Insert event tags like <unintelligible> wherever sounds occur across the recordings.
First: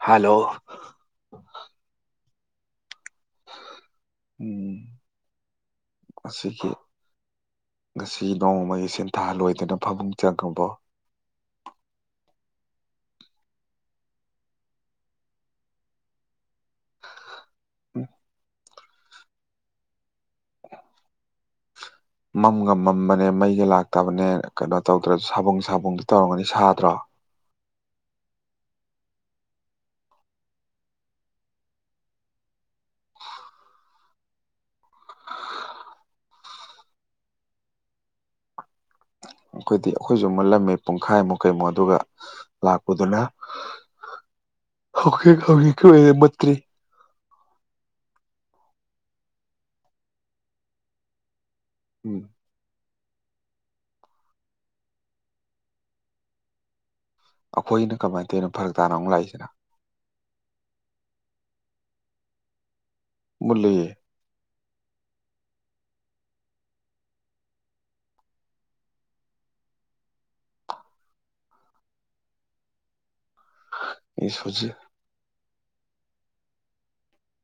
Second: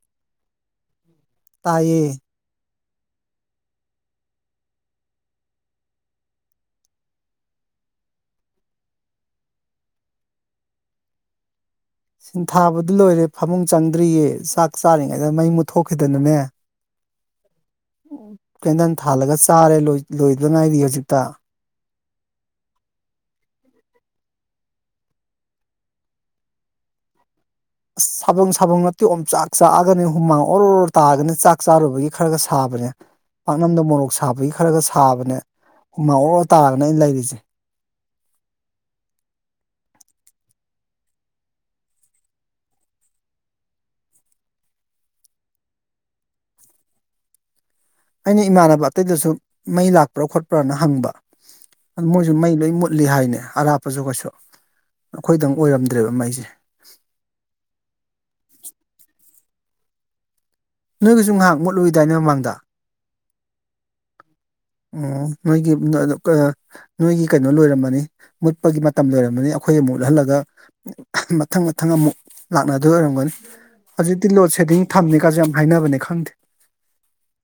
hello ꯇꯥꯏꯌꯦ ꯎꯝ <unintelligible> ꯉꯁꯤ ꯅꯣꯡꯃꯒꯤ ꯁꯦꯟꯊꯥ ꯂꯣꯏꯗꯅ ꯐꯃꯨꯡ ꯆꯪꯉꯕꯣ ꯊꯥꯕꯗꯤ ꯂꯣꯏꯔꯦ ꯐꯃꯨꯡ ꯆꯪꯗ꯭ꯔꯤꯌꯦ ꯆꯥꯛ ꯆꯥꯔꯤꯉꯩꯗ ꯃꯩ ꯃꯨꯠꯊꯣꯛꯈꯤꯗꯅꯅꯦ ꯎꯝ ꯀꯦꯟꯗꯟ ꯊꯥꯜꯂꯒ ꯆꯥꯔꯦ ꯂꯣꯏ ꯂꯣꯢꯗꯉꯥꯏꯔꯤ ꯍꯧꯖꯤꯛꯇ ꯃꯝꯒ ꯃꯝꯕꯅꯦ ꯃꯩꯒ ꯂꯥꯛꯇꯕꯅꯦ ꯀꯩꯅꯣ ꯇꯧꯗ꯭ꯔꯣ ꯁꯥꯕꯨꯡ ꯁꯥꯕꯨꯡꯗꯤ ꯇꯧꯔꯝꯒꯅꯤ ꯁꯥꯗ꯭ꯔꯣ ꯑꯁ ꯁꯕꯪ ꯁꯕꯪ ꯅꯠꯇꯦ ꯑꯣꯝꯆꯥꯛ ꯆꯥꯛꯑꯒꯅꯤ ꯍꯨꯃꯥꯡ ꯑꯣꯔꯣ ꯔꯣ ꯇꯥꯗꯅ ꯆꯥꯛ ꯆꯥꯔꯨꯕꯒꯤ ꯈꯔꯒ ꯁꯥꯕ ꯅꯦ ꯄꯥꯛꯅꯝꯗꯣ ꯃꯣꯔꯣꯛ ꯁꯥꯕꯒꯤ ꯈꯔꯒ ꯁꯥꯕꯅꯦ ꯍꯨꯃꯥꯡ ꯑꯣꯔ ꯇꯥꯔꯒꯅꯦ ꯑꯩꯅ ꯂꯩꯔꯤꯁꯦ <inaudible> ꯑꯩꯈꯣꯏꯗꯤ ꯑꯩꯈꯣꯏꯁꯨ ꯃꯨꯜꯂꯝꯃꯤ ꯄꯨꯡꯈꯥꯏꯃꯨꯛ ꯀꯩꯃꯨꯛ ꯑꯗꯨꯒ ꯂꯥꯛꯄꯗꯨꯅ ꯍꯧꯛ ꯍꯧꯛ <unintelligible> ꯀꯤꯑꯣꯏꯅ ꯃꯨꯠꯇ꯭ꯔꯤ ꯑꯩꯅ ꯏꯃꯥꯟꯕ ꯑꯇꯩꯗꯁꯨ ꯃꯩ ꯂꯥꯛꯄ꯭ꯔꯥ ꯈꯣꯠꯄ꯭ꯔꯥꯅ ꯍꯪꯕ ꯑꯗꯨ ꯎꯝ ꯃꯣꯏꯁꯨ ꯃꯩ ꯂꯣꯏ ꯃꯨꯠ ꯃꯨꯠꯂꯤ ꯍꯥꯏꯅꯦ ꯑꯔꯥꯞꯄꯁꯨ ꯀꯩꯁꯨ ꯑꯩꯈꯣꯏꯗꯪ ꯑꯣꯏꯔꯝꯗ꯭ꯔꯦꯕ ꯃꯩꯁꯦ ꯑꯩꯈꯣꯏꯅ ꯀꯃꯥꯏ ꯇꯧꯢꯅꯣ ꯐꯔꯛ ꯇꯥꯅ ꯑꯃꯨꯛ ꯂꯥꯛꯏꯁꯤꯅ ꯅꯣꯏꯒꯤꯁꯨ ꯉꯥꯏꯍꯥꯛ ꯃꯨꯠꯂꯨꯏꯗꯥꯏꯅꯦ ꯃꯃꯥꯡꯗ ꯃꯨꯠꯂꯦ ꯑꯣ ꯅꯣꯏꯒꯤ ꯅꯣꯏꯒꯤ ꯀꯩꯅꯣ ꯂꯣꯏꯔꯝꯃꯅꯤ ꯃꯨꯠꯄꯒꯤ ꯃꯇꯝ ꯂꯣꯏꯔꯝꯃꯅꯤ ꯑꯩꯈꯣꯏ ꯑꯃꯨꯛ ꯃꯨꯠꯍꯜꯂꯒ ꯃꯊꯪ ꯃꯊꯪ ꯑꯃꯨꯛ ꯂꯥꯛꯅꯗꯣꯏ ꯑꯣꯏꯔꯝꯒꯅꯤ ꯍꯧꯖꯤꯛꯇꯤ ꯏꯁ ꯂꯣꯗ ꯍꯧꯖꯤꯛ ꯁꯦꯗꯤꯡ ꯊꯝꯃꯦꯀꯁꯨ ꯌꯥꯝ ꯍꯥꯏꯅꯕꯅꯦ ꯈꯪꯗꯦ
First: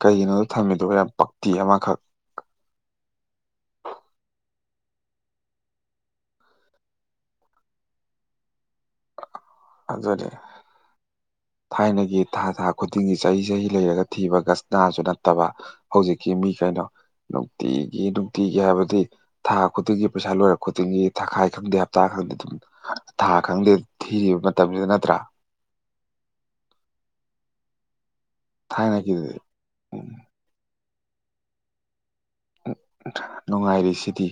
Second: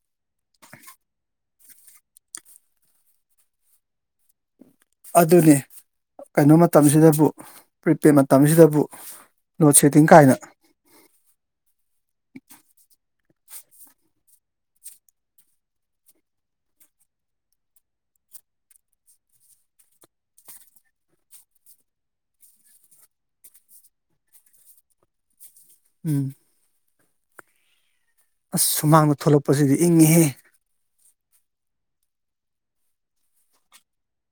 ꯀꯩꯒꯤꯅꯣꯗꯣ ꯊꯝꯃꯤꯗꯣ ꯌꯥꯝ ꯄꯛꯇꯤ ꯑꯃꯈꯛ ꯑꯗꯨꯅꯤ ꯀꯩꯅꯣ ꯃꯇꯝꯁꯤꯗꯕꯨ ꯄ꯭ꯔꯤꯄꯦꯗ ꯃꯇꯝꯁꯤꯗꯕꯨ ꯂꯣꯗ ꯁꯦꯗꯤꯡ ꯑꯗꯨꯅꯤ ꯀꯥꯏꯅ ꯊꯥꯏꯅꯒꯤ ꯊꯥ ꯊꯥ ꯈꯨꯗꯤꯡꯒꯤ ꯆꯍꯤ ꯆꯍꯤ ꯂꯩꯔꯒ ꯊꯤꯕ ꯒꯁꯅꯥꯁꯨ ꯅꯠꯇꯕ ꯍꯧꯖꯤꯛꯀꯤ ꯃꯤ ꯀꯩꯅꯣ ꯅꯨꯡꯇꯤꯒꯤ ꯅꯨꯡꯇꯤꯒꯤ ꯍꯥꯏꯕꯗꯤ ꯊꯥ ꯈꯨꯗꯤꯡꯒꯤ ꯄꯩꯁꯥ ꯂꯣꯏꯔꯛ ꯈꯨꯗꯤꯡꯒꯤ ꯊꯥꯈꯥꯏ ꯈꯪꯗꯦ ꯍꯞꯇꯥ ꯈꯪꯗꯦ ꯑꯗꯨꯝ ꯊꯥ ꯈꯪꯗꯦ ꯊꯤꯔꯤꯕ ꯃꯇꯝꯁꯤꯗ ꯅꯠꯇ꯭ꯔꯥ ꯎꯝ ꯑꯁ ꯁꯨꯃꯥꯡꯗ ꯊꯥꯏꯅꯒꯤꯗꯨꯗꯤ ꯊꯣꯛꯂꯛꯄꯁꯤꯗꯤ ꯏꯪꯉꯤꯍꯦ <unintelligible> ꯅꯨꯡꯉꯥꯏꯔꯤꯁꯤꯗꯤ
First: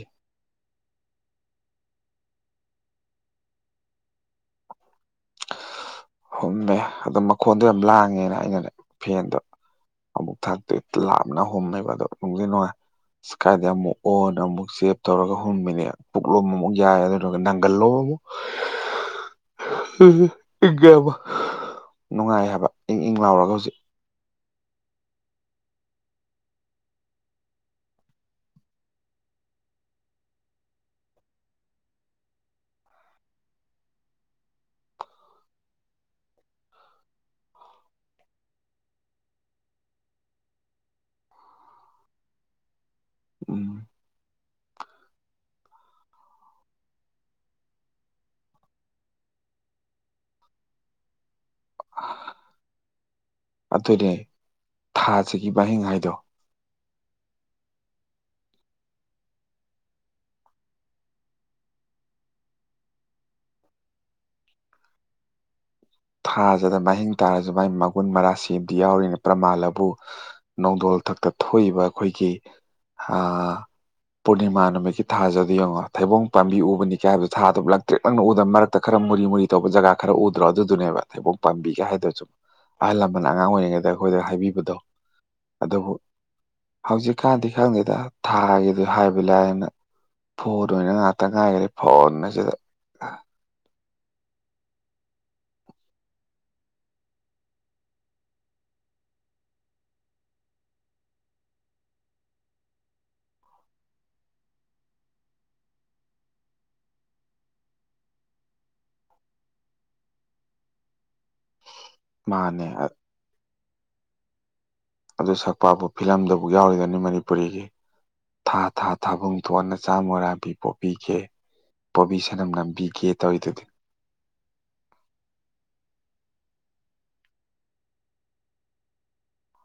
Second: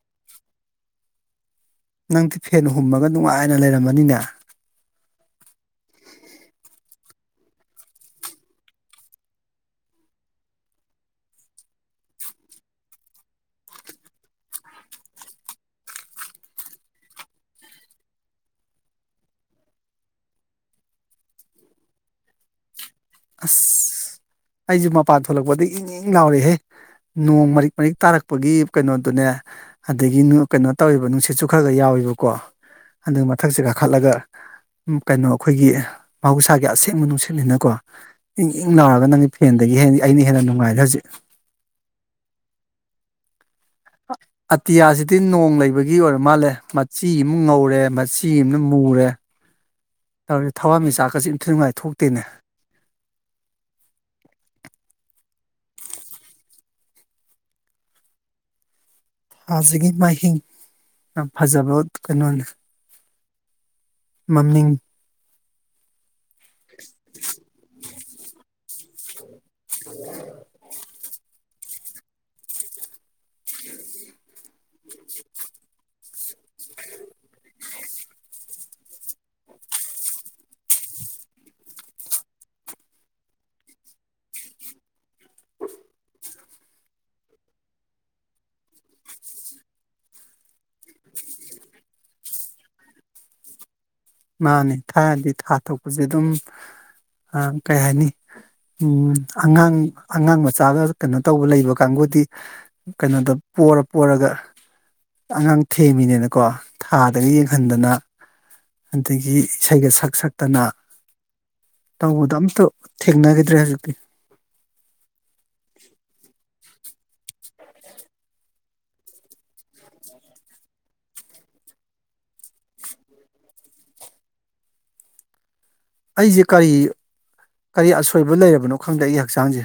ꯅꯪꯗꯤ ꯐꯦꯟ ꯍꯨꯝꯃꯒ ꯅꯨꯡꯉꯥꯏꯅ ꯂꯩꯔꯝꯃꯅꯤꯅꯦ ꯍꯨꯝꯃꯦ ꯑꯗꯨ ꯃꯈꯣꯟꯗꯣ ꯌꯥꯝ ꯂꯥꯡꯉꯦꯅ ꯑꯩꯅꯅꯦ ꯐꯦꯟꯗꯣ ꯑꯃꯨꯛ ꯊꯥꯛꯇꯣꯛꯑꯦ ꯂꯥꯞꯅ ꯍꯣꯝꯃꯦꯕ ꯑꯗꯣ ꯅꯨꯡꯗꯤ ꯅꯨꯡꯉꯥꯏ ꯁ ꯀꯥꯏꯗ ꯑꯃꯨꯛ ꯑꯣꯟ ꯑꯃꯨꯛ ꯆꯦꯞ ꯇꯧꯔꯒ ꯍꯨꯝ ꯃꯤꯅꯤ ꯄꯨꯛꯂꯣꯝ ꯑꯃꯨꯛ ꯌꯥꯏ ꯑꯗꯨꯗꯨꯒ ꯅꯪꯒꯜꯂꯣ <unintelligible> <unintelligible> ꯅꯨꯡꯉꯥꯏ ꯍꯥꯏꯕ ꯏꯪ ꯏꯪ ꯂꯥꯎꯔꯒ ꯍꯧꯖꯤꯛ ꯑꯩꯖꯨ ꯃꯄꯥꯟ ꯊꯣꯛꯂꯛꯄꯗꯩ ꯏꯪ ꯏꯪ ꯂꯎꯔꯦꯍꯦ ꯅꯣꯡ ꯃꯔꯤꯛ ꯃꯔꯤꯛ ꯇꯥꯔꯛꯄꯒꯤ ꯀꯩꯅꯣꯗꯨꯅꯦ ꯑꯗꯒꯤ ꯀꯩꯅꯣ ꯇꯧꯋꯦ ꯅꯨꯡꯁꯤꯠꯁꯨ ꯈꯔ ꯈꯔ ꯌꯥꯎ ꯑꯣꯏꯕꯀꯣ ꯑꯗꯨ ꯃꯊꯛꯁꯦ ꯀꯥꯈꯠꯂꯒ ꯎꯝ ꯀꯩꯅꯣ ꯑꯩꯈꯣꯏꯒꯤ ꯃꯍꯧꯁꯥꯒꯤ ꯑꯁꯦꯡꯕ ꯅꯨꯡꯁꯤꯠꯅꯤꯅꯀꯣ ꯏꯪ ꯏꯪ ꯂꯥꯎꯔꯒ ꯅꯪꯒꯤ ꯐꯦꯟꯗꯒꯤ ꯍꯦ ꯑꯩꯅ ꯍꯦꯟꯅ ꯅꯨꯡꯉꯥꯏꯔꯦ ꯍꯧꯖꯤꯛ ꯎꯝ ꯑꯇꯤꯌꯥꯁꯤꯗꯤ ꯅꯣꯡ ꯂꯩꯕꯒꯤ ꯑꯣꯏꯔ ꯃꯥꯜꯂꯦ ꯃꯆꯤ ꯑꯃ ꯉꯧꯔꯦ ꯃꯆꯤ ꯑꯃꯅ ꯃꯨꯔꯦ <inaudible> ꯇꯧꯔꯤ ꯊꯋꯥꯟ ꯃꯤꯆꯥꯛꯀꯁꯤ ꯏꯊꯤꯉꯥꯏ ꯊꯣꯛꯇꯦꯅꯦ ꯁꯤꯒꯤꯕꯥꯏꯍꯤꯡ ꯍꯥꯏꯗꯣ ꯊꯥꯖꯒꯤ ꯃꯍꯤꯡ ꯌꯥꯝ ꯐꯖꯕ ꯀꯩꯅꯣꯅꯦ ꯃꯃꯤꯡ ꯊꯥꯖꯗ ꯃꯍꯤꯡ ꯇꯥꯔꯁꯨ ꯃꯒꯤ ꯃꯒꯨꯟ ꯃꯔꯥꯁꯤꯝꯗꯤ ꯌꯥꯎꯔꯤꯅꯤ ꯄ꯭ꯔꯃꯥꯟꯂꯕꯨ ꯅꯣꯡꯗꯣꯜ ꯃꯊꯛꯇ ꯊꯣꯛꯏꯕ ꯑꯩꯈꯣꯏꯒꯤ ꯑꯥ ꯄꯨꯔꯅꯤꯃꯥ ꯅꯨꯃꯤꯠꯀꯤ ꯊꯥꯖ ꯑꯗꯨ ꯌꯦꯡꯉꯣ ꯊꯩꯕꯣꯡ ꯄꯥꯝꯕꯤ ꯎꯕꯅꯤ ꯀꯥꯏꯕꯗꯣ ꯊꯥꯗꯣ ꯂꯛꯇ꯭ꯔꯤꯛ ꯂꯪꯅ ꯎꯗꯕ ꯃꯔꯛꯇ ꯈꯔ ꯃꯨꯔꯤ ꯃꯨꯔꯤ ꯇꯧꯕ ꯖꯒꯥ ꯈꯔ ꯎꯗ꯭ꯔꯣ ꯑꯗꯨ ꯑꯗꯨꯅꯦꯕ ꯊꯩꯕꯣꯛ ꯄꯥꯝꯕꯤꯒ ꯍꯥꯏꯗꯨꯁꯨ ꯑꯍꯜ ꯂꯃꯟꯅ ꯑꯉꯥꯡ ꯑꯣꯏꯔꯤꯉꯩꯗ ꯑꯩꯈꯣꯏꯗ ꯍꯥꯏꯕꯤꯕꯗꯣ ꯑꯗꯨꯕꯨ ꯍꯧꯖꯤꯛꯀꯥꯟꯗꯤ ꯈꯪꯗꯦꯗ ꯊꯥꯒꯤꯗꯤ ꯍꯥꯏꯕ ꯂꯥꯏꯑꯅ ꯐꯨꯗꯣꯏꯅꯦ ꯉꯇ ꯉꯥꯏꯔꯦ ꯐꯣꯟ ꯑꯁꯤꯗ ꯃꯥꯅꯦ ꯊꯥꯏꯅꯗꯤ ꯊꯥ ꯊꯣꯛꯄꯁꯦ ꯑꯗꯨꯝ ꯑ ꯀꯩ ꯍꯥꯏꯅꯤ ꯎꯝ ꯑꯉꯥꯡ ꯑꯉꯥꯡ ꯃꯆꯥꯒ ꯀꯩꯅꯣ ꯇꯧꯕ ꯂꯩꯕ ꯀꯥꯡꯕꯨꯗꯤ ꯀꯩꯅꯣꯗꯣ ꯄꯣꯔ ꯄꯣꯔꯒ ꯑꯉꯥꯡ ꯊꯦꯝꯃꯤꯅꯦꯅꯀꯣ ꯊꯥꯗꯒ ꯌꯦꯡꯍꯟꯗꯅ ꯑꯗꯒꯤ ꯏꯁꯩꯒ ꯁꯛ ꯁꯛꯇꯅ ꯇꯧꯕꯗꯣ ꯑꯝꯇ ꯃꯥꯅꯦ ꯊꯦꯡꯅꯈꯤꯗ꯭ꯔꯦ ꯍꯧꯖꯤꯛꯇꯤ ꯑꯗꯨ ꯁꯛꯄꯕꯨ ꯐꯤꯂꯝꯗꯕꯨ ꯌꯥꯎꯔꯤꯒꯅꯤ ꯃꯅꯤꯄꯨꯔꯤꯒꯤ ꯊꯥ ꯊꯥ ꯊꯥꯕꯨꯡ ꯊꯣꯟ ꯅꯆꯥꯃꯣꯔꯥꯡꯕꯤ ꯄꯣꯕꯤꯒꯦ ꯄꯣꯕꯤ ꯁꯅꯝ ꯅꯝꯕꯤꯒꯦ ꯇꯧꯋꯤꯗꯨꯗꯤ ꯑꯩꯖꯦ ꯀꯔꯤ ꯀꯔꯤ ꯑꯁꯣꯏꯕ ꯂꯩꯔꯕꯅꯣ ꯈꯪꯗꯦ ꯑꯩꯒꯤ ꯍꯛꯆꯥꯡꯖꯦ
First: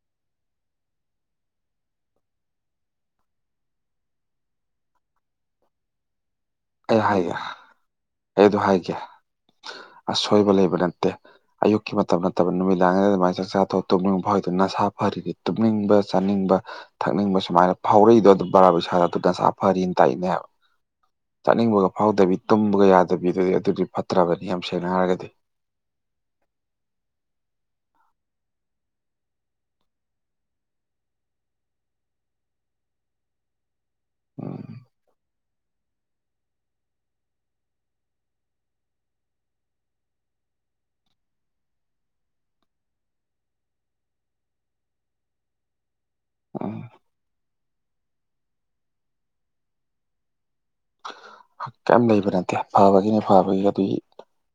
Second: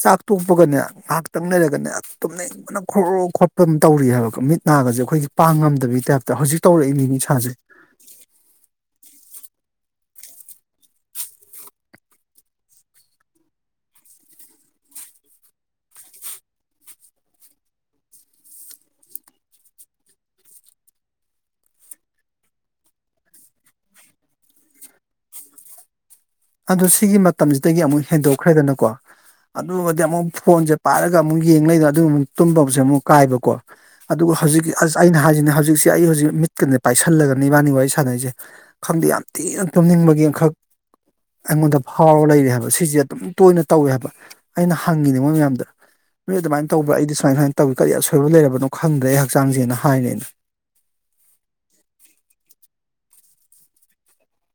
ꯆꯥꯛ ꯇꯣꯛꯄꯒꯅꯦ ꯉꯥꯏꯍꯥꯛꯇꯪ ꯂꯩꯔꯒꯅꯦ ꯇꯨꯝꯅꯤꯡꯕꯅ ꯈꯣꯔꯣꯔꯣ ꯈꯣꯠꯄ ꯑꯝ ꯇꯧꯔꯤ ꯍꯥꯏꯕ ꯃꯤꯠ ꯅꯥꯒꯁꯦ ꯑꯩꯈꯣꯏꯒꯤ ꯄꯥꯡ ꯉꯝꯗꯕꯒꯤ ꯇꯥꯏꯞ ꯑꯩ ꯍꯥꯏꯒꯦ ꯑꯩ ꯑꯗꯨ ꯍꯥꯏꯒꯦ ꯑꯁꯣꯏꯕ ꯂꯩꯕ ꯅꯠꯇꯦ ꯑꯌꯨꯛꯀꯤ ꯃꯇꯝ ꯅꯠꯇꯕ ꯅꯨꯃꯤꯗꯥꯡꯗ ꯗꯨꯃꯥꯏ ꯆꯥꯛꯆꯥꯥ ꯇꯣꯛ ꯇꯨꯝꯅꯤꯡꯕ ꯐꯥꯎꯔꯤꯗꯣ ꯅꯁꯥ ꯐꯔꯤ ꯇꯨꯝꯅꯤꯡꯕ ꯆꯥꯅꯤꯡ ꯕ ꯊꯛꯅꯤꯡꯕ ꯁꯨꯃꯥꯏꯅ ꯐꯥꯎꯔꯛꯏꯗꯣ ꯑꯗꯨ ꯕꯔꯥ ꯢꯁꯥꯗ ꯑꯗꯨ ꯅꯁꯥ ꯐꯔꯤꯅ ꯇꯥꯛꯏꯅꯦꯕ ꯆꯠꯅꯤꯡꯕꯒ ꯐꯥꯎꯗꯕꯤ ꯇꯨꯝꯕꯒ ꯌꯥꯗꯕꯤꯗꯨꯗꯤ ꯑꯗꯨꯗꯤ ꯐꯠꯇ꯭ꯔꯕꯅꯤ ꯌꯥꯝ ꯁꯦꯡꯅ ꯍꯥꯏꯔꯒꯗꯤ <unintelligible> ꯑꯗꯨ ꯁꯤꯒꯤ ꯃꯇꯝꯁꯤꯗꯒꯤ ꯑꯃꯨꯛ ꯍꯦꯟꯗꯣꯛꯈ꯭ꯔꯦꯗꯅꯀꯣ ꯑꯗꯨꯒꯗꯤ ꯑꯃꯨꯛ ꯐꯣꯟꯖꯦ ꯄꯥꯏꯔꯒ ꯑꯃꯨꯛ ꯌꯦꯡ ꯂꯩꯗꯅ ꯑꯗꯨ ꯑꯃꯨꯛ ꯇꯨꯝꯕꯕꯨꯖꯦ ꯑꯃꯨꯛ ꯀꯥꯏꯕꯀꯣ ꯑꯗꯨꯒ ꯎꯝ ꯍꯧꯖꯤꯛ ꯑꯁ ꯑꯩꯅ ꯍꯥꯏꯖꯤꯅꯦ ꯍꯧꯖꯤꯛꯁꯦ ꯑꯩ ꯍꯧꯖꯤꯛ ꯃꯤꯠꯀꯅꯦ ꯄꯥꯏꯁꯜꯂꯒꯅꯦ ꯏꯕꯥꯅꯤꯡ ꯋꯥꯔꯤ ꯁꯥꯟꯅꯩꯁꯦ ꯈꯪꯗꯦ ꯌꯥꯝ ꯊꯤꯅ ꯇꯨꯝꯅꯤꯡꯕꯒꯤ ꯑꯃꯈꯛ ꯑꯩꯉꯣꯟꯗ ꯐꯥꯎꯔꯒ ꯂꯩꯔꯦ ꯍꯥꯏꯕ ꯁꯤꯁꯦ ꯑꯗꯨꯝ ꯇꯣꯏꯅ ꯇꯧꯋꯦ ꯍꯥꯏꯕ ꯑꯩꯅ ꯍꯪꯉꯤꯅꯦ ꯃꯣꯏ ꯃꯌꯥꯝꯗ ꯅꯣꯏ ꯑꯗꯨꯃꯥꯏꯅ ꯎꯝ ꯇꯧꯕ꯭ꯔ ꯑꯩꯗꯤ ꯁꯨꯃꯥꯏ ꯁꯨꯃꯥꯏꯅ ꯇꯧꯋꯤ ꯀꯔꯤ ꯑꯁꯣꯏꯕ ꯂꯩꯔꯕꯅꯣ ꯈꯪꯗ꯭ꯔꯦ ꯑꯩ ꯍꯛꯆꯥꯡꯖꯦꯅ ꯍꯥꯏꯅꯦ ꯑꯩꯅ ꯀꯩꯝ ꯂꯩꯕ ꯅꯠꯇꯦ ꯐꯕꯒꯤꯅꯦ ꯐꯕꯒꯤ ꯑꯗꯨꯏ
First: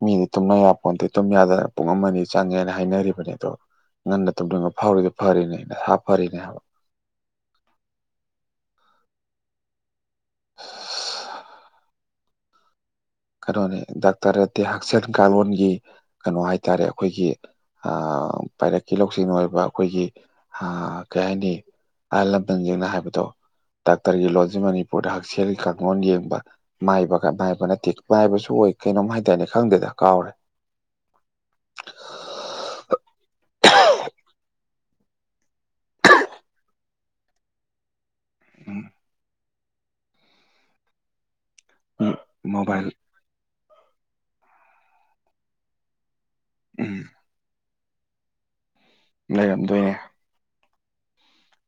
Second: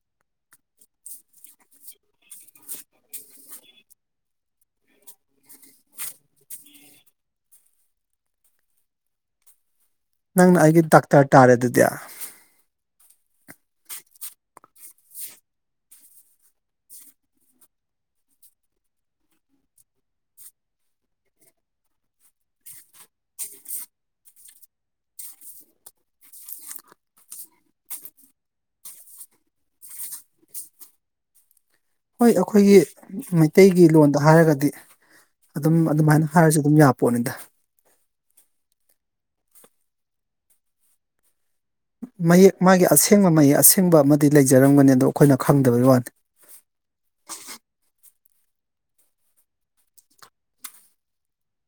ꯃꯤꯅꯗꯤ ꯇꯨꯝꯅ ꯌꯥꯄꯣꯟꯇꯦ ꯇꯨꯝ ꯌꯥꯗꯅ ꯄꯨꯡ ꯑꯃ ꯑꯅꯤ ꯆꯪꯉꯦꯅ ꯍꯥꯏꯅꯔꯤꯕꯅꯦ ꯑꯗꯣ ꯉꯟꯅ ꯇꯨꯝꯅꯤꯡꯕ ꯐꯥꯎꯔꯤꯗꯣ ꯐꯔꯤꯅꯦ ꯅꯁꯥ ꯐꯔꯤꯅꯦ ꯍꯥꯏꯕ ꯅꯪꯅ ꯑꯩꯒꯤ ꯗꯥꯛꯇꯔ ꯇꯥꯔꯦ ꯑꯗꯨꯗꯤ ꯀꯩꯅꯣꯅꯦ ꯗꯥꯛꯇꯔ ꯅꯠꯇꯦ ꯍꯛꯁꯦꯜ ꯀꯥꯂꯂꯣꯟꯒꯤ ꯀꯩꯅꯣ ꯍꯥꯏꯇꯥꯔꯦ ꯑꯩꯈꯣꯏꯒꯤ ꯑꯥ ꯄꯥꯏꯔꯛꯀꯤ ꯂꯧꯁꯤꯡ ꯑꯣꯏꯕ ꯑꯩꯈꯣꯏꯒꯤ ꯑꯥ ꯀꯩ ꯍꯥꯏꯅꯤ ꯑꯍꯜ ꯂꯃꯟꯁꯤꯛꯅ ꯍꯥꯏꯕꯗꯣ ꯗꯥꯛꯇꯔꯒꯤ ꯂꯣꯟꯖꯤ ꯃꯅꯤꯄꯨꯔꯗ ꯍꯛꯁꯦꯜꯒꯤ ꯀꯥꯡꯂꯣꯟ ꯌꯦꯡꯕ ꯃꯥꯏꯕ ꯃꯥꯏꯕ ꯅꯠꯇꯦ ꯃꯥꯏꯕꯁꯨ ꯑꯣꯏ ꯀꯩꯅꯣꯝ ꯍꯥꯏꯗꯥꯢꯅꯦ ꯈꯪꯗꯦꯗ ꯀꯥꯎꯔꯦ ꯍꯣꯏ ꯑꯈꯣꯏꯒꯤ ꯃꯩꯇꯩꯒꯤ ꯂꯣꯟꯗ ꯍꯥꯏꯔꯒꯗꯤ ꯑꯗꯨꯝ ꯑꯗꯨꯃꯥꯏꯅ ꯍꯥꯏꯔꯁꯨ ꯑꯗꯨꯝ ꯌꯥ ꯄꯣꯠꯅꯤꯗ ꯎꯝ ꯎꯝ ꯃꯌꯦꯛ ꯃꯣꯕꯥꯏꯜ ꯃꯥꯒꯤ ꯑꯁꯦꯡꯕ ꯃꯌꯦꯛ ꯑꯁꯦꯡꯕ ꯑꯃꯗꯤ ꯂꯩꯖꯔꯝꯒꯅꯤ ꯑꯗꯣ ꯑꯩꯈꯣꯏꯅ ꯈꯪꯗꯕ ꯋꯥꯅꯦ ꯎꯝ ꯂꯩꯔꯝꯗꯣꯏꯅꯦ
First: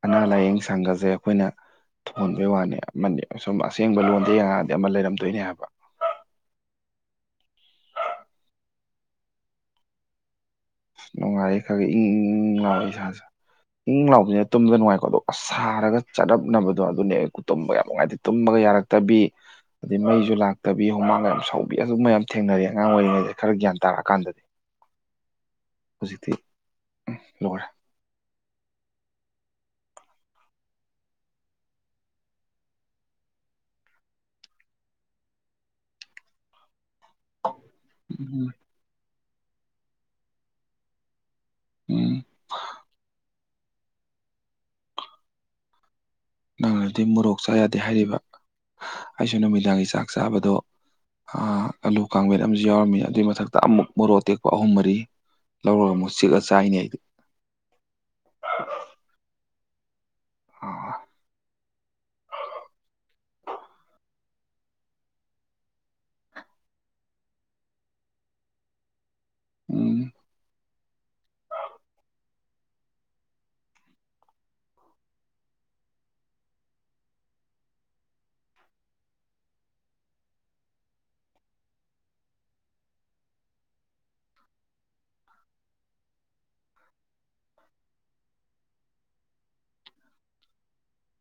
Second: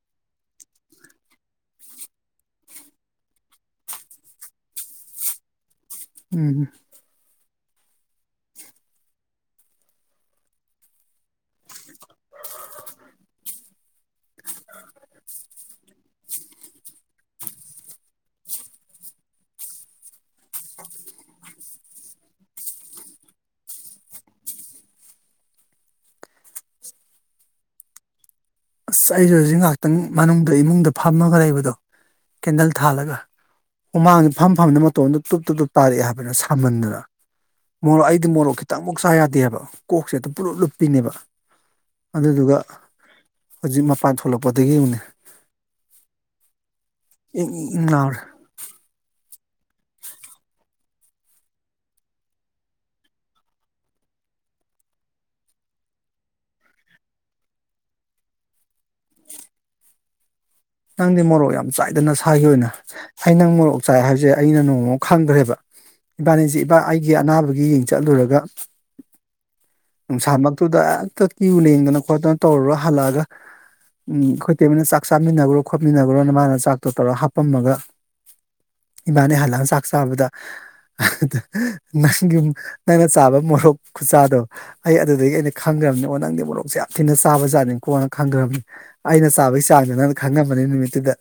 ꯑꯅꯥ ꯂꯥꯏꯌꯦꯡ ꯁꯪꯒꯁꯦ ꯑꯩꯈꯣꯏꯅ ꯊꯣꯟꯕꯩ ꯋꯥꯅꯦ ꯑꯃꯗꯤ ꯑꯁꯨꯝ ꯑꯁꯦꯡꯕ ꯂꯣꯟꯗ ꯌꯦꯡꯉꯛꯑꯗꯤ ꯑꯃ ꯂꯩꯔꯝꯗꯣꯏꯅꯦ ꯍꯥꯏꯕ ꯎꯝ ꯅꯨꯡꯉꯥꯏꯌꯦ ꯈꯔ ꯒ ꯏꯪꯢꯪꯏꯪ ꯂꯥꯋꯦ ꯏꯁꯥꯁꯦ ꯏꯪ ꯢꯪ ꯂꯥꯎꯕꯁꯤꯅ ꯇꯨꯝꯗ ꯅꯨꯡꯉꯥꯏꯀꯣ ꯑꯗꯣ ꯑꯁ ꯁꯥꯔꯒ ꯆꯠꯔꯞꯅꯕꯗꯣ ꯑꯗꯨꯅꯦ ꯇꯨꯝꯕ ꯌꯥꯝ ꯅꯨꯡꯉꯥꯏꯇꯦ ꯇꯨꯝꯕꯒ ꯌꯥꯔꯛꯇꯕꯤ ꯑꯗꯩ ꯃꯩꯁꯨ ꯂꯥꯛꯇꯕꯤ ꯍꯨꯃꯥꯡ ꯌꯥꯝ ꯁꯧꯕꯤ ꯑꯗꯨꯝ ꯃꯌꯥꯝ ꯊꯦꯡꯅꯔꯤ ꯑꯉꯥꯡ ꯑꯣꯏꯔꯤꯉꯩꯗ ꯈꯔ ꯒ꯭ꯌꯥꯟ ꯇꯥꯔꯛꯑꯀꯥꯟꯗꯗꯤ ꯍꯨꯖꯤꯛꯇꯤ ꯎꯝ ꯂꯣꯏꯔꯦ ꯑꯁ ꯑꯩꯁꯨ ꯍꯧꯖꯤꯛ ꯉꯥꯏꯍꯥꯛꯇꯪ ꯃꯅꯨꯡꯗ ꯏꯃꯨꯡꯗ ꯐꯝꯃꯒ ꯂꯩꯕꯗꯣ ꯀꯦꯟꯗꯜ ꯊꯥꯜꯂꯒ ꯍꯨꯃꯥꯡ ꯐꯝ ꯐꯝꯅ ꯃꯇꯣꯝꯗ ꯇꯨꯞ ꯇꯨꯞ ꯇꯨꯞ ꯇꯥꯔꯛꯑꯦ ꯍꯥꯏꯕꯅ ꯁꯥꯝꯃꯟꯗꯅ ꯃꯣꯔꯣꯛ ꯑꯩꯗꯤ ꯎꯝ ꯃꯣꯔꯣꯛ ꯈꯤꯇꯪꯕꯧ ꯆꯥ ꯌꯥꯗꯦꯕ ꯀꯣꯛꯁꯦ ꯑꯗꯨꯝ ꯄꯨꯂꯞ ꯂꯨꯞꯄꯤꯅꯦꯕ ꯎꯝ ꯑꯗꯨꯗꯨꯒ ꯍꯧꯖꯤꯛ ꯃꯄꯥꯟ ꯊꯣꯛꯂꯛ ꯄꯗꯒꯤ ꯌꯦꯡꯉꯣꯅꯦ ꯅꯪꯅꯗꯤ ꯃꯣꯔꯣꯛ ꯆꯥ ꯌꯥꯗꯦ ꯍꯥꯏꯔꯤꯕ ꯑꯩꯁꯨ ꯅꯨꯃꯤꯗꯥꯡꯒꯤ ꯆꯥꯛ ꯆꯥꯕꯗꯣ ꯑꯥ ꯑꯂꯨ ꯀꯥꯡꯃꯦꯠ ꯑꯃꯁꯨ ꯌꯥꯎꯔꯝꯃꯤ ꯑꯗꯨꯏ ꯃꯊꯛꯇ ꯑꯃꯨꯛ ꯃꯣꯔꯣꯛ ꯑꯇꯦꯛꯄ ꯑꯍꯨꯝ ꯃꯔꯤ ꯂꯧꯔꯒ ꯑꯃꯨꯛ ꯆꯤꯛꯑ ꯆꯥꯏꯅꯦ ꯑꯩꯗꯤ ꯑꯥ ꯅꯪꯗꯤ ꯃꯣꯔꯣꯛ ꯌꯥꯝ ꯆꯥꯏꯗ ꯅꯁꯥꯥꯒꯤ ꯑꯣꯏꯅ ꯑꯩ ꯅꯪ ꯃꯣꯔꯣꯛ ꯆꯥꯏ ꯍꯥꯏꯕꯁꯦ ꯑꯩꯅ ꯅꯣꯡꯃꯃ ꯈꯪꯈꯒ꯭ꯔꯦꯕ ꯏꯕꯥꯅꯤꯁꯤ ꯏꯕ ꯑꯩꯒꯤ ꯑꯅꯥꯕꯒꯤ ꯌꯦꯡ ꯆꯠꯂꯨꯔꯒ ꯎꯝ ꯅꯨꯡꯁꯥꯃꯛ ꯇꯨꯗ ꯍꯦꯛꯇ ꯀꯤꯌꯨ ꯂꯦꯡꯗꯅ ꯈꯣꯠꯇꯅ ꯇꯧꯔꯒ ꯍꯜꯂꯛꯑꯒ ꯎ ꯑꯩꯈꯣꯏ ꯇꯩꯃꯅ ꯆꯥꯛ ꯆꯥꯃꯤꯟꯅꯈ꯭ꯔꯣ ꯈꯣꯠꯃꯤꯟꯅꯈ꯭ꯔꯣꯅ ꯃꯥꯅ ꯆꯥꯛꯇꯣ ꯇꯧꯔꯒ ꯍꯥꯞꯄꯝꯃꯒ ꯏꯕꯥꯥꯅꯤ ꯍꯜꯂꯥꯒ ꯆꯥꯛ ꯆꯥꯕꯗ ꯑꯍ ꯇꯨ ꯅꯪ ꯌꯨꯝ ꯅꯪꯅ ꯆꯥꯕ ꯃꯣꯔꯣꯛ ꯈꯨꯆꯥꯗꯣ ꯑꯩ ꯑꯗꯨꯗꯒꯤ ꯑꯩꯅ ꯈꯪꯈ꯭ꯔꯕꯅꯤ ꯑꯣ ꯅꯪꯗꯤ ꯃꯣꯔꯣꯛꯁꯦ ꯌꯥꯝ ꯊꯤꯅ ꯆꯥꯕꯖꯥꯠꯅꯤꯀꯣ ꯈꯪꯈ꯭ꯔꯕꯅꯤ ꯑꯩꯅ ꯆꯥꯕꯒꯤ ꯆꯥꯡꯗꯣ ꯅꯪꯅ ꯈꯪꯉꯝꯕꯅꯤ ꯅꯨꯃꯤꯠꯇꯨꯗ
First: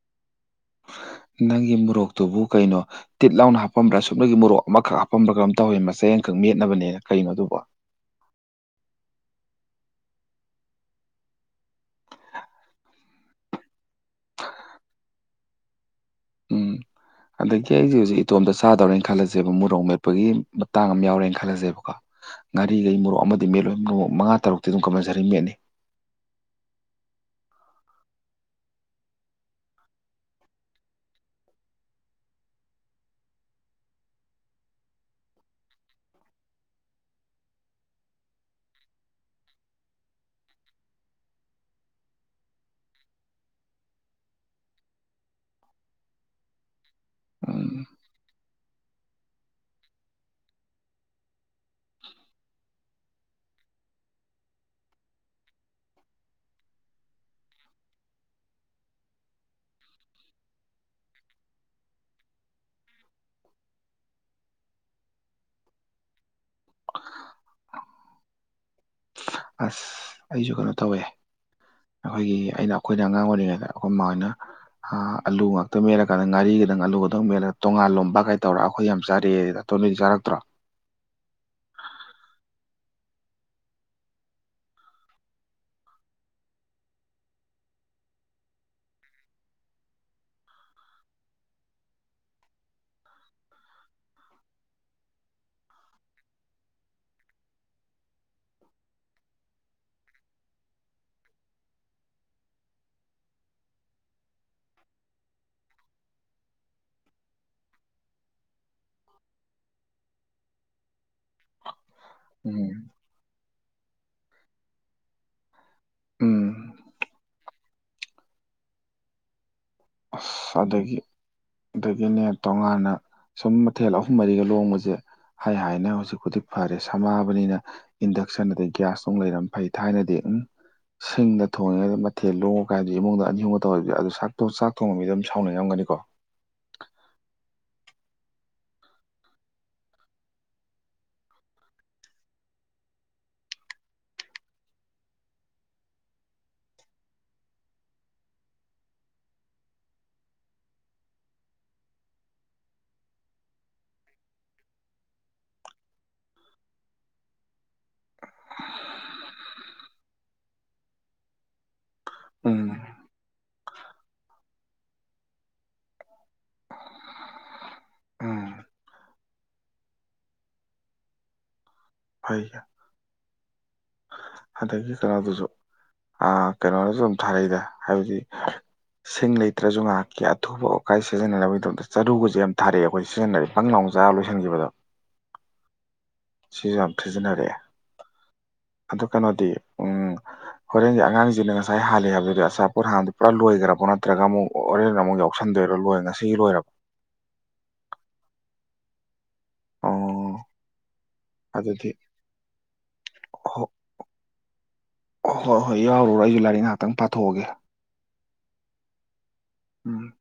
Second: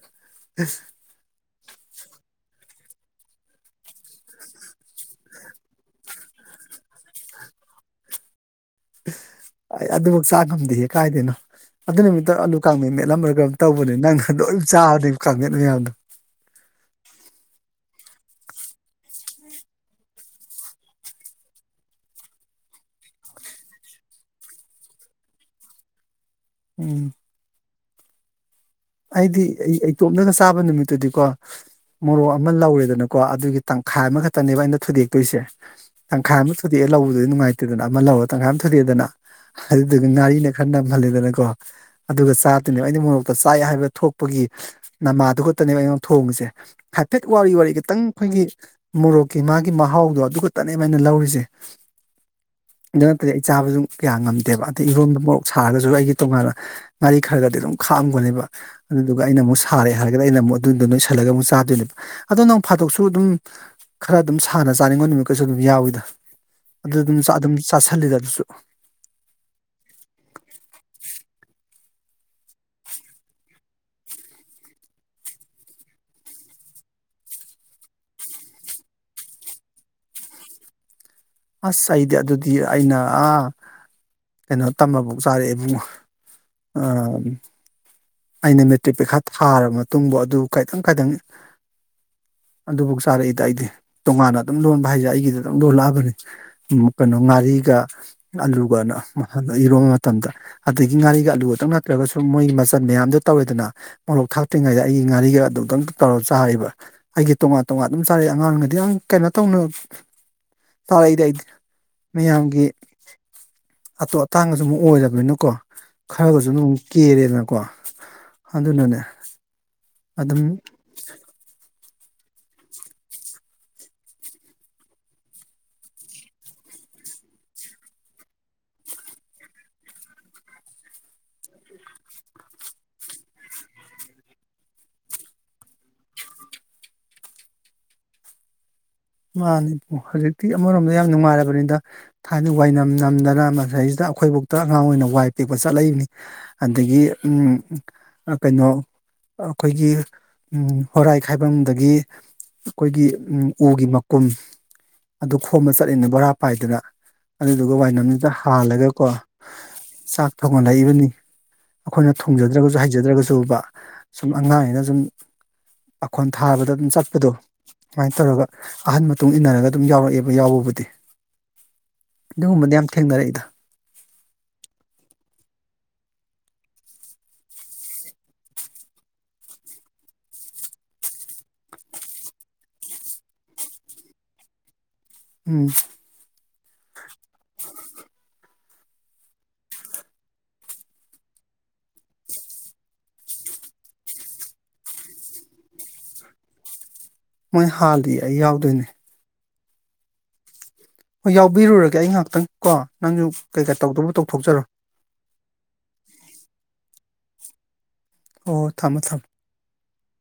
ꯅꯪꯒꯤ ꯃꯣꯔꯣꯛꯇꯨꯕꯨ ꯀꯩꯅꯣ ꯇꯤꯠ ꯂꯥꯎꯅ ꯍꯥꯞꯝꯕ꯭ꯔ ꯁꯨꯞꯅꯒꯤ ꯃꯣꯔꯣ ꯛꯑꯃꯈꯛ ꯍꯥꯞꯄꯝꯕ꯭ꯔ ꯀꯩꯅꯣꯝ ꯇꯧꯋꯦꯃꯤ ꯃꯆꯩ ꯑꯃꯈꯛ ꯃꯦꯠꯅꯕꯅꯦꯅ ꯀꯩꯅꯣ ꯑꯗꯨꯕꯨ <inaudible> ꯑꯩ ꯑꯗꯨꯕꯥꯎ ꯆꯥ ꯉꯝꯗꯦꯍꯦ ꯀꯥꯏꯗꯩꯅꯣ ꯑꯗꯨ ꯅꯨꯃꯤꯠꯇꯣ ꯑꯂꯨ ꯀꯥꯡꯃꯦꯟ ꯃꯦꯠꯂꯝꯕꯔ ꯀꯩꯅꯣꯝ ꯇꯧꯕꯅꯦ ꯅꯪꯅ ꯂꯣꯏꯝ ꯆꯥꯕꯅꯦꯕ ꯀꯥꯡꯃꯦꯠ ꯃꯌꯥꯝꯗꯣ ꯎꯝ ꯑꯗꯒꯤ ꯑꯩꯖꯦ ꯍꯨꯖꯤꯛ ꯏꯇꯣꯝꯇ ꯆꯥꯗꯧꯔꯦ ꯈꯜꯂꯖꯦꯕꯕ ꯃꯣꯔꯣꯛ ꯃꯦꯠꯄꯒꯤ ꯃꯇꯥꯡ ꯑꯃ ꯌꯥꯎꯔꯦꯅ ꯈꯜꯂꯖꯦꯕꯀꯣ ꯉꯥꯔꯤꯒꯩ ꯃꯣꯔꯣꯛ ꯑꯃꯗꯤ ꯃꯦꯠꯂꯣꯏ ꯃꯣꯔꯣꯛ ꯃꯉꯥ ꯇꯔꯨꯛꯇꯤ ꯑꯗꯨꯝ ꯀꯝꯄꯜꯁꯔꯤ ꯃꯦꯠꯅꯤ <inaudible> ꯑꯩꯗꯤ ꯑꯩ ꯏꯇꯣꯝꯗꯒ ꯆꯥꯕ ꯅꯨꯃꯤꯠꯇꯨꯗꯤꯀꯣ ꯃꯣꯔꯣꯛ ꯑꯃ ꯂꯧꯔꯦꯗꯅꯀꯣ ꯑꯗꯨꯒꯤ ꯇꯪꯈꯥꯏ ꯑꯃꯈꯛꯇꯅꯦꯕ ꯑꯩꯅ ꯊꯨꯗꯦꯛꯇꯣꯏꯁꯦ ꯇꯪꯈꯥꯏ ꯑꯃ ꯊꯨꯗꯦꯛꯑꯦ ꯂꯧꯕꯗꯨꯗꯤ ꯅꯨꯡꯉꯥꯏꯇꯦꯗꯅ ꯑꯃ ꯂꯧꯔꯒ ꯇꯪꯈꯥꯏ ꯑꯃ ꯊꯨꯗꯦꯛꯑꯦꯗꯅ ꯑꯗꯨꯗꯨꯒ ꯉꯥꯔꯤꯅ ꯈꯔ ꯅꯝꯍꯜꯂꯦꯗꯅꯀꯣ ꯑꯗꯨꯒ ꯆꯥꯗꯨꯅꯦꯕ ꯑꯩꯗꯤ ꯃꯣꯔꯣꯛꯇꯣ ꯆꯥꯏ ꯍꯥꯏꯕ ꯊꯣꯛꯄꯒꯤ ꯅꯃꯥꯗꯨ ꯈꯛꯇꯅꯦꯕ ꯑꯩꯉꯣꯟꯗ ꯊꯣꯡꯉꯤꯖꯦꯜ ꯍꯥꯏꯐꯦꯠ ꯋꯥꯎꯔꯤ ꯋꯥꯥꯎꯔꯤ ꯎꯝ ꯈꯤꯇꯪ ꯈꯣꯏꯒꯤ ꯃꯣꯔꯣꯛꯀꯤ ꯃꯥꯒꯤ ꯃꯍꯥꯎꯗꯣ ꯑꯗꯨꯈꯛꯇꯅꯦꯕ ꯑꯩꯅ ꯂꯧꯔꯤꯖꯦ <inaudible> ꯑꯗꯨ ꯅꯠꯇꯦ ꯑꯩ ꯆꯥꯕꯖꯨ ꯀꯌꯥ ꯉꯝꯗꯦꯕ ꯑꯗꯩ ꯏꯔꯣꯟꯕ ꯃꯣꯔꯣꯛ ꯁꯥꯔꯒꯖꯨ ꯑꯩꯒꯤ ꯇꯣꯉꯥꯟꯅ ꯉꯥꯔꯤ ꯈꯔꯒꯗꯤ ꯑꯗꯨꯝ ꯈꯥꯛꯑꯝꯒꯅꯦꯕ ꯑꯗꯨꯗꯨꯒ ꯑꯩꯅ ꯑꯃꯨꯛ ꯁꯥꯔꯦ ꯍꯥꯏꯔꯒꯅ ꯑꯩꯅ ꯑꯃꯨꯛ ꯑꯗꯨꯗꯣ ꯅꯣꯏ ꯁꯜꯂꯒ ꯑꯃꯨꯛ ꯆꯥꯗꯣꯏꯅꯦꯕ ꯑꯗꯣ ꯅꯣꯡ ꯐꯥꯗꯣꯛꯁꯨ ꯑꯗꯨꯝ ꯈꯔ ꯑꯗꯨꯝ ꯁꯥꯟꯅ ꯆꯥꯅꯤꯡꯕ ꯅꯨꯃꯤꯠ ꯀꯖꯨ ꯑꯗꯨꯝ ꯌꯥꯎꯋꯤꯗ ꯑꯗꯨ ꯑꯗꯨꯝ ꯑꯗꯨꯝ ꯆꯥꯥꯁꯜꯂꯤꯗ ꯑꯗꯨꯁꯨ ꯑꯁ ꯑꯩꯖꯨ ꯀꯩꯅꯣ ꯇꯧꯋꯦ ꯑꯈꯣꯏꯒꯤ ꯑꯩꯅ ꯑꯩꯈꯣꯏꯅ ꯑꯉꯥꯡ ꯑꯣꯏꯔꯤꯉꯩꯗ ꯑꯩꯈꯣꯏ ꯃꯥꯟ ꯅ ꯑꯥ ꯑꯥꯂꯨ ꯉꯥꯛꯇꯪ ꯃꯦꯜꯂꯀꯥꯟꯗ ꯉꯥꯔꯤꯒꯗꯪ ꯑꯥꯂꯨꯒꯇꯪ ꯃꯦꯠꯂꯒ ꯇꯣꯉꯥꯟ ꯂꯣꯝꯕ ꯀꯩ ꯇꯧꯔꯒ ꯑꯩꯈꯣꯏ ꯌꯥꯝ ꯆꯥꯔꯛꯑꯦ ꯅꯣꯏꯗꯤ ꯆꯥꯔꯛꯇ꯭ꯔꯣ ꯑꯁ ꯑꯩꯗꯤ ꯑꯗꯨꯗꯤ ꯑꯩꯅ ꯑꯥ ꯀꯩꯅꯣ ꯇꯝꯃꯕꯧ ꯆꯥꯔꯛꯑꯦ ꯑꯦꯕꯨꯡꯉꯣ ꯑꯎꯝ ꯑꯩꯅ ꯃꯦꯇ꯭ꯔꯤꯛ ꯄꯩꯈꯥ ꯊꯥꯔꯕ ꯃꯇꯨꯡꯕꯧ ꯑꯗꯨ ꯀꯥꯏꯗꯪ ꯀꯥꯏꯗꯪꯅꯦ <inaudible> ꯑꯗꯨꯕꯨꯛ ꯆꯥꯔꯛꯏꯗ ꯑꯩꯗꯤ ꯇꯣꯉꯥꯟꯅ ꯑꯗꯨꯝ ꯂꯣꯟꯕ ꯍꯥꯏꯖꯦ ꯑꯩꯒꯤꯗꯤ ꯑꯗꯨꯝ ꯂꯣꯜꯂꯛꯑꯕꯅꯤ ꯀꯩꯅꯣ ꯉꯥꯔꯤ ꯒ ꯑꯂꯨꯒꯅ ꯃꯐꯝꯗ ꯏꯔꯣꯟꯕ ꯃꯇꯝꯗ ꯑꯗꯒꯤ ꯉꯥꯔꯤꯒ ꯑꯥꯂꯨ ꯈꯛꯇꯪ ꯅꯠꯇ꯭ꯔꯒꯁꯨ ꯃꯣꯏ ꯇꯟ ꯃꯌꯥꯝꯗꯣ ꯇꯧꯔꯦꯗꯅ ꯃꯣꯔꯣꯛ ꯊꯥꯛꯇ꯭ꯔꯤꯉꯩꯗ ꯑꯩꯒꯤ ꯉꯥꯔꯤꯒ ꯑꯗꯨꯗꯪ ꯇꯧꯔꯒ ꯆꯥꯔꯤꯕ ꯑꯩꯒꯤ ꯇꯣꯉꯥꯟ ꯇꯣ ꯇꯣꯉꯥꯟ ꯑꯗꯨꯝ ꯆꯥꯔꯛꯑꯦ ꯑꯉꯥꯡꯑꯣꯏꯉꯩꯗ ꯌꯥꯝ ꯀꯩꯅꯣ ꯇꯧꯅ ꯆꯥꯔꯛꯏꯗ ꯑꯩꯗꯤ ꯃꯌꯥꯝꯒꯤ ꯎꯝ ꯑꯇꯣ ꯑꯇꯥꯡꯒꯖꯨ ꯃꯨꯛ ꯑꯣꯏꯔꯕꯅꯤꯅꯀꯣ ꯈꯔꯖꯨ ꯎꯝ ꯑꯗꯨꯝ ꯀꯦꯔꯦ ꯀꯣ ꯑꯗꯨꯅꯅꯦ ꯑꯗꯨꯝ ꯑꯁ ꯑꯗꯒꯤ ꯑꯗꯒꯤꯅꯦ ꯇꯣꯉꯥꯟꯅ ꯁꯨꯝ ꯃꯊꯦꯜ ꯑꯍꯨꯝ ꯃꯔꯤꯒ ꯂꯣꯡꯕꯖꯦ ꯍꯥꯏ ꯍꯥꯏꯅ ꯍꯨꯖꯤꯛꯄꯨꯗꯤ ꯐꯔꯦ ꯁꯝꯃꯛꯑꯕꯅꯤꯅ ꯏꯟꯗꯛꯁꯟ ꯑꯗꯩ ꯒ꯭꯭ꯌꯥꯁ ꯑꯃꯨꯛ ꯂꯩꯔꯝ ꯐꯩ ꯊꯥꯏꯅꯗꯤ ꯎꯝ ꯁꯤꯡꯗ ꯊꯣꯡꯉꯦ ꯃꯊꯦꯜ ꯂꯣꯡꯉꯣ ꯀꯥ ꯍꯥꯏꯕꯗꯤ ꯏꯃꯨꯡꯗ ꯑꯅꯤꯍꯨꯝꯒ ꯇꯧꯔꯗꯤ ꯁꯛꯇꯣ ꯆꯥꯛ ꯊꯣꯡꯕ ꯃꯤꯗꯣ ꯁꯥꯎꯅꯤꯡ ꯉꯝꯒꯅꯤꯀꯣ ꯃꯥꯅꯦ ꯏꯕꯨꯡꯉꯣ ꯍꯧꯖꯤꯛꯇꯤ ꯑꯃꯔꯣꯝꯗ ꯌꯥꯝ ꯅꯨꯡꯉꯥꯏꯔꯕꯅꯤꯗ ꯊꯥꯏꯅ ꯋꯥꯏꯅꯝ ꯅꯝꯗꯅ ꯃꯁꯤꯗꯩꯖꯤꯗ ꯑꯥꯈꯣꯏꯕꯧꯇ ꯑꯉꯥꯡ ꯑꯣꯏꯅ ꯋꯥꯏ ꯄꯦꯛꯄ ꯆꯠꯂꯛꯏꯅꯤ ꯑꯗꯒꯤ ꯎꯝ ꯑꯥ ꯀꯩꯅꯣ ꯑꯥꯈꯣꯏꯒꯤ ꯎꯝ ꯍꯣꯔꯥꯏ ꯈꯥꯏꯕꯝꯗꯒꯤ ꯑꯩꯈꯣꯏꯒꯤ ꯎꯝ ꯎꯒꯤ ꯃ ꯀꯨꯝ ꯑꯗꯨ ꯈꯣꯝꯕ ꯆꯠꯂꯤꯅꯦ ꯕꯣꯔꯥ ꯄꯥꯏꯗꯅ ꯑꯗꯨꯗꯨꯒ ꯋꯥꯏꯅꯝꯗꯨꯗ ꯍꯥꯜꯂꯒꯀꯣ ꯆꯥꯛ ꯊꯣꯡꯍꯜꯂꯛꯏꯕꯅꯤ ꯑꯥꯈꯣꯏꯅ ꯎꯝ ꯊꯣꯡꯖꯗ꯭ꯔꯒꯖꯨ ꯍꯩꯖꯗ꯭ꯔꯒꯖꯨꯕ ꯁꯨꯝ ꯑꯉꯥꯡꯅꯤꯅ ꯖꯨꯝ ꯄꯥꯈꯣꯟ ꯊꯥꯕꯗ ꯑꯗꯨꯝ ꯆꯠꯄꯗꯣ ꯑꯗꯨꯃꯥꯏꯅ ꯇꯧꯔꯒ ꯎꯝ ꯑꯍꯟ ꯃꯇꯨꯡ ꯏꯟꯅꯔꯒ ꯑꯗꯨꯝ ꯌꯥꯎꯔꯛꯑꯦꯕ ꯌꯥꯎꯕꯕꯨꯗꯤ ꯐꯩ ꯑꯗꯨꯒꯨꯝꯕꯗꯤ ꯌꯥꯝ ꯊꯦꯡꯅꯔꯛꯏꯗ ꯍꯟꯗꯛꯀꯤ ꯀꯩꯅꯣꯗꯨꯖꯨ ꯑꯥ ꯀꯩꯅꯣꯅꯖꯨ ꯑꯗꯨꯝ ꯊꯥꯔꯛꯏꯗ ꯍꯥꯏꯕꯗꯤ ꯁꯤꯡ ꯂꯩꯇ꯭ꯔꯖꯨ ꯉꯍꯥꯛꯀꯤ ꯑꯊꯨꯕ ꯋꯥꯀꯥꯏ ꯁꯤꯖꯤꯟꯅꯅꯕꯒꯤꯗꯃꯛꯇ ꯆꯔꯨꯒꯖꯨ ꯌꯥꯝ ꯊꯥꯔꯛꯑꯦ ꯑꯩꯈꯣꯏ ꯁꯤꯖꯤꯟꯅꯔꯛꯑꯦ ꯄꯪ ꯂꯥꯎ ꯆꯥꯛꯑꯒ ꯂꯣꯏꯁꯤꯟꯒꯤꯕꯗꯣ ꯎꯝ ꯁꯤꯖꯨ ꯌꯥꯝ ꯁꯤꯖꯤꯟꯅꯔꯛꯑꯦ ꯑꯗꯨ ꯀꯩꯅꯣꯗꯤ ꯎꯝ ꯍꯣꯔꯦꯟꯒꯤ ꯑꯉꯥꯡꯖꯤꯡꯅ ꯉꯁꯥꯏ ꯍꯥꯜꯂꯤ ꯍꯥꯏꯕꯗꯨꯗꯤ ꯑꯆꯥꯄꯣꯠ ꯍꯥꯟꯕꯗꯣ ꯄꯨꯔꯥ ꯂꯣꯏꯒ꯭ꯔꯕꯣ ꯅꯠꯇ꯭ꯔꯒ ꯑꯃꯨꯛ ꯍꯣꯔꯦꯟ ꯑꯃꯨꯛ ꯌꯥꯎꯁꯟꯗꯣꯏꯔꯣ ꯂꯣꯏ ꯉꯁꯤꯒꯤ ꯂꯣꯏꯔꯕ ꯃꯣꯏ ꯍꯥꯥꯜꯂꯤ ꯑꯩ ꯌꯥꯎꯗꯣꯏꯅꯦ ꯑꯣ ꯍꯣꯏ ꯑꯗꯨꯗꯤ ꯌꯥꯎꯕꯤꯔꯨꯔꯒꯦ ꯑꯩ ꯉꯍꯥꯛꯇꯪ ꯀꯣ ꯅꯪꯁꯨ ꯀꯩꯀꯥ ꯇꯧꯗꯧꯕ ꯇꯧꯊꯣꯛꯆꯔꯣ ꯍꯣ ꯍꯣꯏ ꯌꯥꯎꯔꯨꯔꯣ ꯑꯩꯁꯨ ꯂꯥꯏꯔꯤꯛ ꯉꯥꯏꯍꯥꯛꯇꯪ ꯄꯥꯊꯣꯛꯑꯒꯦ ꯑꯣ ꯊꯝꯃꯣ ꯊꯝꯃꯣ ꯎꯝ